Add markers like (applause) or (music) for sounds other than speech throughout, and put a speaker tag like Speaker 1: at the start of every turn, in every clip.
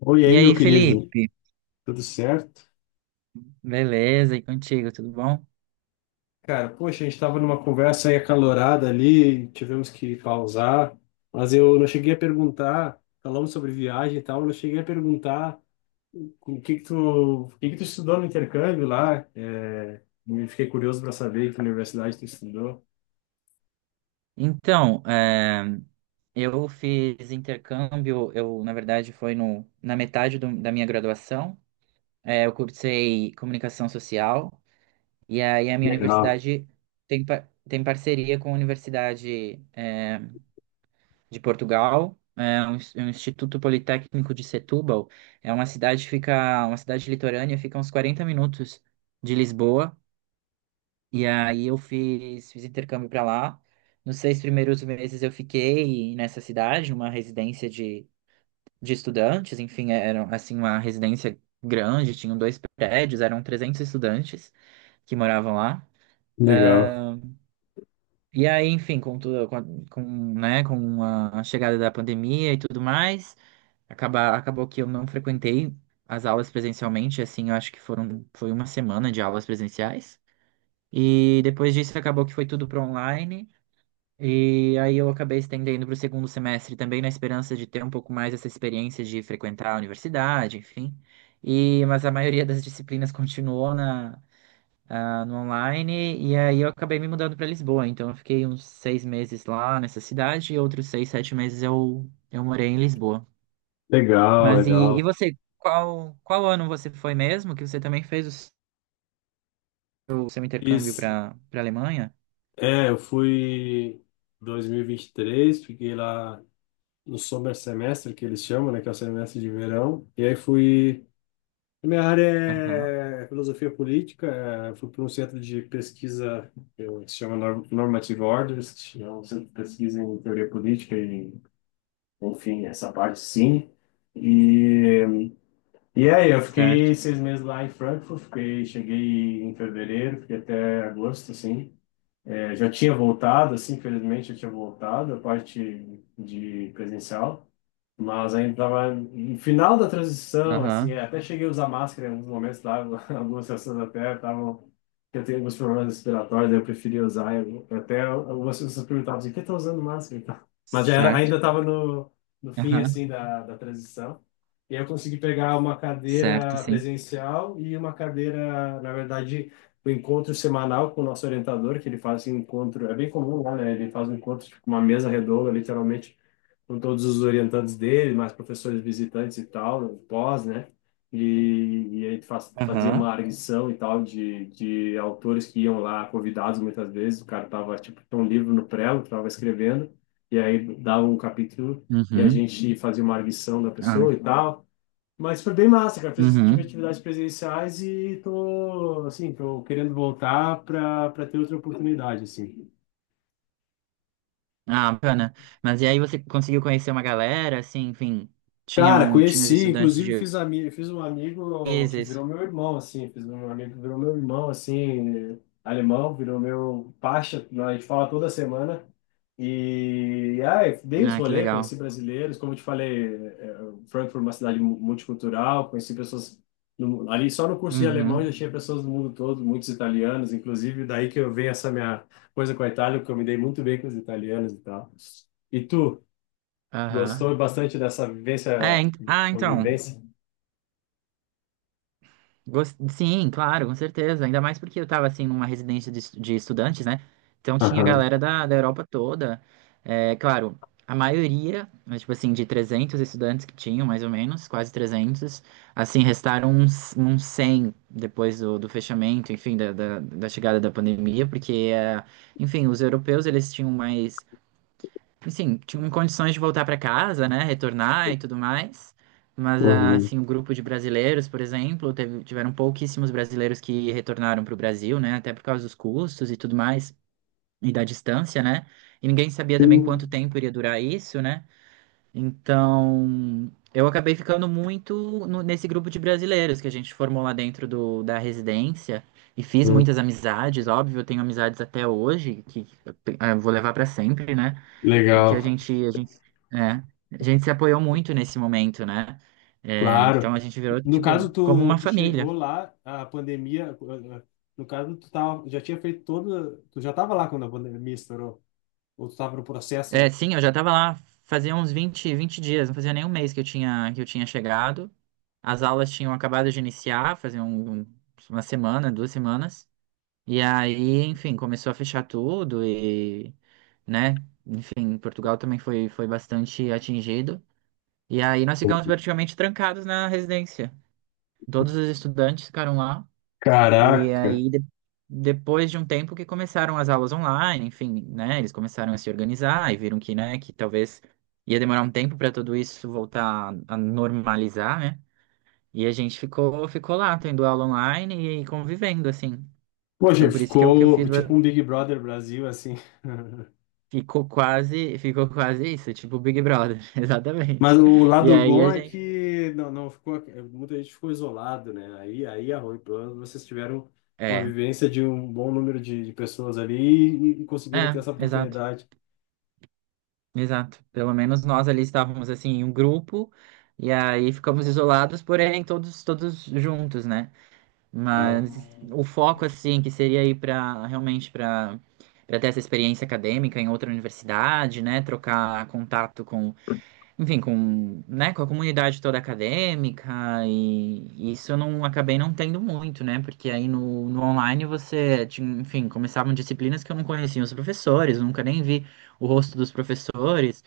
Speaker 1: Oi,
Speaker 2: E
Speaker 1: aí,
Speaker 2: aí,
Speaker 1: meu querido.
Speaker 2: Felipe?
Speaker 1: Tudo certo?
Speaker 2: Beleza, e contigo, tudo bom?
Speaker 1: Cara, poxa, a gente estava numa conversa aí acalorada ali, tivemos que pausar, mas eu não cheguei a perguntar, falamos sobre viagem e tal, eu não cheguei a perguntar o que que tu, o que que tu estudou no intercâmbio lá, me fiquei curioso para saber que universidade tu estudou.
Speaker 2: Então, eu fiz intercâmbio, eu, na verdade, foi no, na metade da minha graduação. Eu cursei comunicação social, e aí a minha
Speaker 1: Legal.
Speaker 2: universidade tem parceria com a Universidade, de Portugal, é um Instituto Politécnico de Setúbal. É uma cidade que fica, uma cidade litorânea, fica a uns 40 minutos de Lisboa. E aí eu fiz, fiz intercâmbio para lá. Nos 6 primeiros meses eu fiquei nessa cidade, numa residência de estudantes. Enfim, era assim uma residência grande, tinham 2 prédios, eram 300 estudantes que moravam lá.
Speaker 1: Legal.
Speaker 2: Ah, e aí, enfim, com tudo, com a chegada da pandemia e tudo mais, acabou que eu não frequentei as aulas presencialmente, assim, eu acho que foi uma semana de aulas presenciais. E depois disso acabou que foi tudo para online. E aí eu acabei estendendo para o segundo semestre também na esperança de ter um pouco mais essa experiência de frequentar a universidade, enfim. Mas a maioria das disciplinas continuou no online, e aí eu acabei me mudando para Lisboa. Então eu fiquei uns 6 meses lá nessa cidade e outros seis, sete meses eu morei em Lisboa.
Speaker 1: Legal,
Speaker 2: Mas e
Speaker 1: legal.
Speaker 2: você? Qual ano você foi mesmo? Que você também fez o seu intercâmbio
Speaker 1: Fiz,
Speaker 2: para Alemanha?
Speaker 1: eu fui em 2023, fiquei lá no summer semestre, que eles chamam, né, que é o semestre de verão. E aí fui. A minha área
Speaker 2: Aham,
Speaker 1: é filosofia política. Fui para um centro de pesquisa que se chama Normative Orders, que é um centro de pesquisa em teoria política e, enfim, essa parte sim. E, e aí, eu fiquei
Speaker 2: certo.
Speaker 1: 6 meses lá em Frankfurt, fiquei, cheguei em fevereiro, fiquei até agosto, assim. Já tinha voltado, assim, infelizmente, eu tinha voltado a parte de presencial. Mas ainda tava no final da transição, assim,
Speaker 2: Aham,
Speaker 1: até cheguei a usar máscara em alguns momentos lá, (laughs) algumas pessoas até estavam, que eu tenho alguns problemas respiratórios, eu preferia usar, eu, até algumas pessoas perguntavam assim, por que tá usando máscara e tal? Mas já era,
Speaker 2: certo.
Speaker 1: ainda estava no fim,
Speaker 2: Aham,
Speaker 1: assim, da transição, e aí eu consegui pegar uma
Speaker 2: certo,
Speaker 1: cadeira
Speaker 2: sim.
Speaker 1: presencial e uma cadeira, na verdade, o encontro semanal com o nosso orientador, que ele faz um encontro, é bem comum lá, né? Ele faz um encontro, tipo, uma mesa redonda, literalmente, com todos os orientantes dele, mais professores visitantes e tal, né, pós, né? E aí tu faz, fazia uma
Speaker 2: Aham.
Speaker 1: arguição e tal de autores que iam lá convidados muitas vezes, o cara tava, tipo, tinha um livro no prelo, tava escrevendo, e aí dava um capítulo e a
Speaker 2: Uhum.
Speaker 1: gente fazia uma arguição da
Speaker 2: Ah, né?
Speaker 1: pessoa e tal. Mas foi bem massa, cara. Fiz, tive
Speaker 2: Uhum.
Speaker 1: atividades presenciais e tô, assim, tô querendo voltar para ter outra oportunidade, assim.
Speaker 2: Ah, bacana. Mas e aí você conseguiu conhecer uma galera, assim, enfim,
Speaker 1: Cara,
Speaker 2: tinha os
Speaker 1: conheci,
Speaker 2: estudantes
Speaker 1: inclusive
Speaker 2: de
Speaker 1: fiz um amigo que
Speaker 2: ISIS.
Speaker 1: virou meu irmão, assim, fiz um amigo que virou meu irmão, assim, alemão, virou meu pacha, né, a gente fala toda semana, e, ai, dei uns
Speaker 2: Ah, que
Speaker 1: rolê,
Speaker 2: legal.
Speaker 1: conheci brasileiros, como eu te falei, Frankfurt é uma cidade multicultural, conheci pessoas, ali só no curso de alemão já
Speaker 2: Uhum.
Speaker 1: tinha pessoas do mundo todo, muitos italianos, inclusive daí que eu venho essa minha coisa com a Itália, porque eu me dei muito bem com os italianos e tal. E tu? Gostou
Speaker 2: Aham.
Speaker 1: bastante dessa vivência de
Speaker 2: Então.
Speaker 1: convivência?
Speaker 2: Sim, claro, com certeza. Ainda mais porque eu estava assim numa residência de estudantes, né? Então tinha
Speaker 1: Aham,
Speaker 2: galera da Europa toda. É, claro, a maioria, mas, tipo assim, de 300 estudantes que tinham, mais ou menos, quase 300 assim, restaram uns, uns 100 depois do fechamento, enfim, da chegada da pandemia, porque, é, enfim, os europeus, eles tinham mais assim, tinham condições de voltar para casa, né, retornar e tudo mais. Mas, ah,
Speaker 1: uhum.
Speaker 2: assim, o grupo de brasileiros, por exemplo, tiveram pouquíssimos brasileiros que retornaram para o Brasil, né, até por causa dos custos e tudo mais, e da distância, né. E ninguém sabia também
Speaker 1: Uhum.
Speaker 2: quanto tempo iria durar isso, né. Então, eu acabei ficando muito nesse grupo de brasileiros que a gente formou lá dentro da residência e fiz muitas amizades, óbvio, eu tenho amizades até hoje que eu vou levar para sempre, né? Porque
Speaker 1: Legal,
Speaker 2: é, a gente se apoiou muito nesse momento, né? É, então a
Speaker 1: claro.
Speaker 2: gente virou
Speaker 1: No
Speaker 2: tipo
Speaker 1: caso,
Speaker 2: como
Speaker 1: tu,
Speaker 2: uma
Speaker 1: tu
Speaker 2: família.
Speaker 1: chegou lá, a pandemia, no caso, tu tava, já tinha feito toda, tu já estava lá quando a pandemia estourou, ou tu estava no
Speaker 2: É,
Speaker 1: processo?
Speaker 2: sim, eu já tava lá fazia uns vinte dias, não fazia nem 1 mês que eu tinha chegado. As aulas tinham acabado de iniciar, fazia 1 semana, 2 semanas. E aí, enfim, começou a fechar tudo né, enfim, Portugal também foi, foi bastante atingido. E aí nós ficamos praticamente trancados na residência. Todos os estudantes ficaram lá. E
Speaker 1: Caraca.
Speaker 2: aí, depois de um tempo que começaram as aulas online, enfim, né? Eles começaram a se organizar e viram que, né, que talvez ia demorar um tempo para tudo isso voltar a normalizar, né? E a gente ficou, ficou lá, tendo aula online e convivendo, assim.
Speaker 1: Poxa,
Speaker 2: Então, por isso que o que eu
Speaker 1: ficou
Speaker 2: fiz
Speaker 1: tipo um Big Brother Brasil, assim. (laughs)
Speaker 2: ficou quase isso, tipo Big Brother, (laughs) exatamente.
Speaker 1: Mas o
Speaker 2: E
Speaker 1: lado
Speaker 2: aí a
Speaker 1: bom é
Speaker 2: gente.
Speaker 1: que não, não ficou, muita gente ficou isolado, né? Aí é ruim, pelo menos vocês tiveram
Speaker 2: É,
Speaker 1: convivência de um bom número de pessoas ali e conseguiram ter
Speaker 2: é,
Speaker 1: essa
Speaker 2: exato.
Speaker 1: oportunidade.
Speaker 2: Exato. Pelo menos nós ali estávamos assim em um grupo e aí ficamos isolados, porém todos todos juntos, né?
Speaker 1: Ah,
Speaker 2: Mas o foco assim que seria ir para realmente para ter essa experiência acadêmica em outra universidade, né? Trocar contato com enfim, com, né, com a comunidade toda acadêmica e isso eu não acabei não tendo muito, né? Porque aí no online você, tinha, enfim, começavam disciplinas que eu não conhecia os professores, nunca nem vi o rosto dos professores,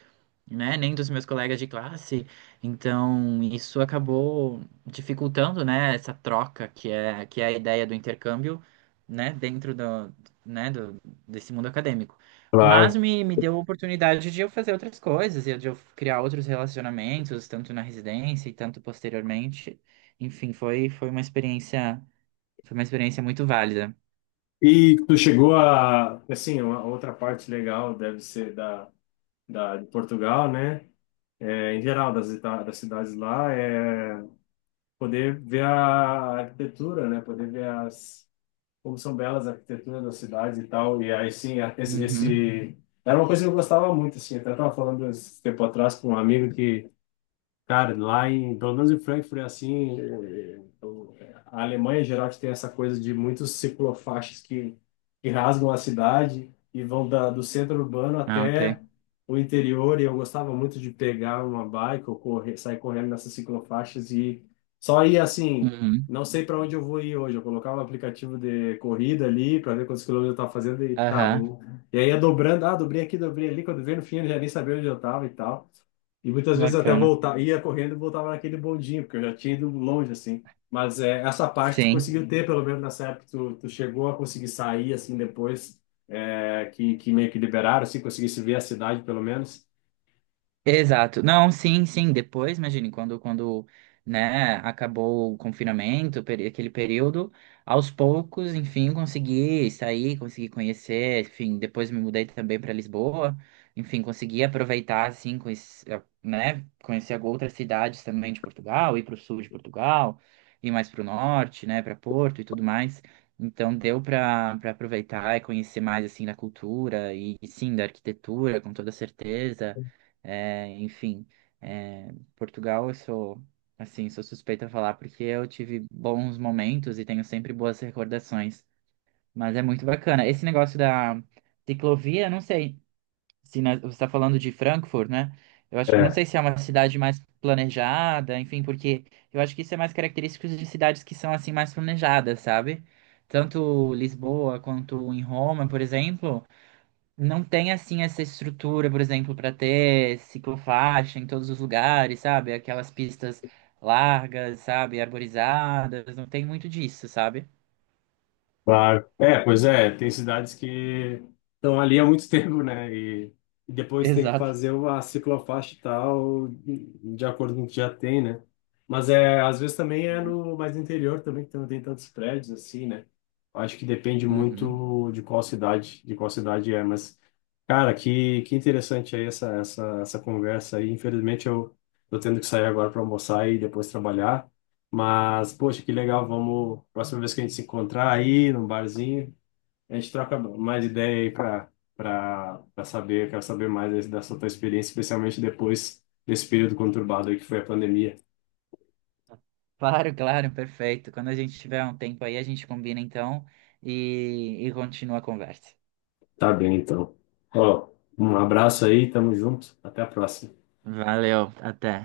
Speaker 2: né, nem dos meus colegas de classe. Então, isso acabou dificultando, né, essa troca que é a ideia do intercâmbio, né, dentro do desse mundo acadêmico. Mas
Speaker 1: claro.
Speaker 2: me deu a oportunidade de eu fazer outras coisas, e de eu criar outros relacionamentos, tanto na residência e tanto posteriormente. Enfim, foi uma experiência muito válida.
Speaker 1: E tu chegou a, assim, uma outra parte legal deve ser da, de Portugal, né? É, em geral das cidades lá é poder ver a arquitetura, né? Poder ver as como são belas a arquitetura das cidades e tal. E aí, sim,
Speaker 2: Uhum.
Speaker 1: era uma coisa que eu gostava muito, assim. Até estava falando esse tempo atrás com um amigo que. Cara, pelo menos em Frankfurt, é assim, a Alemanha, em geral, que tem essa coisa de muitos ciclofaixas que rasgam a cidade e vão da, do centro urbano
Speaker 2: Ah, ok.
Speaker 1: até o interior. E eu gostava muito de pegar uma bike ou correr, sair correndo nessas ciclofaixas e só ir assim,
Speaker 2: Uhum.
Speaker 1: não sei para onde eu vou ir hoje. Eu colocava o aplicativo de corrida ali para ver quantos quilômetros eu estava fazendo e tá,
Speaker 2: Aham.
Speaker 1: vou. E aí ia dobrando, ah, dobrei aqui, dobrei ali. Quando veio no fim, eu já nem sabia onde eu estava e tal. E muitas vezes até
Speaker 2: Bacana.
Speaker 1: voltar, ia correndo e voltava naquele bondinho, porque eu já tinha ido longe, assim. Mas é, essa parte tu
Speaker 2: Sim.
Speaker 1: conseguiu ter, pelo menos nessa época, tu chegou a conseguir sair, assim, depois, é, que meio que liberaram, assim, conseguisse ver a cidade, pelo menos.
Speaker 2: Exato. Não, sim, sim. Depois, imagine, quando né, acabou o confinamento, aquele período, aos poucos, enfim, consegui sair, consegui conhecer, enfim, depois me mudei também para Lisboa, enfim, consegui aproveitar, assim, né, conhecer outras cidades também de Portugal, ir para o sul de Portugal, ir mais para o norte, né, para Porto e tudo mais. Então deu para aproveitar e conhecer mais assim da cultura e sim da arquitetura, com toda certeza. Enfim, Portugal, eu sou, assim, sou suspeita a falar porque eu tive bons momentos e tenho sempre boas recordações. Mas é muito bacana. Esse negócio da ciclovia, eu não sei se você está falando de Frankfurt, né? Eu acho, eu não sei se é uma cidade mais planejada, enfim, porque eu acho que isso é mais característico de cidades que são assim mais planejadas, sabe? Tanto Lisboa quanto em Roma, por exemplo não tem assim essa estrutura, por exemplo, para ter ciclofaixa em todos os lugares, sabe? Aquelas pistas largas, sabe? Arborizadas, não tem muito disso, sabe?
Speaker 1: Claro. É, pois é, tem cidades que estão ali há muito (laughs) tempo, né? E depois tem que
Speaker 2: Exato.
Speaker 1: fazer uma ciclofaixa e tal, de acordo com o que já tem, né? Mas é, às vezes também é
Speaker 2: Exato.
Speaker 1: no mais interior também, que não tem tantos prédios assim, né? Acho que depende
Speaker 2: Uhum.
Speaker 1: muito de qual cidade é, mas cara, que interessante aí essa conversa aí. Infelizmente eu tô tendo que sair agora para almoçar e depois trabalhar. Mas, poxa, que legal. Vamos, próxima vez que a gente se encontrar aí num barzinho, a gente troca mais ideia aí para saber, quero saber mais aí dessa tua experiência, especialmente depois desse período conturbado aí que foi a pandemia.
Speaker 2: Claro, claro, perfeito. Quando a gente tiver um tempo aí, a gente combina então e continua a conversa.
Speaker 1: Tá bem, então. Ó, um abraço aí, tamo junto. Até a próxima.
Speaker 2: Valeu, até.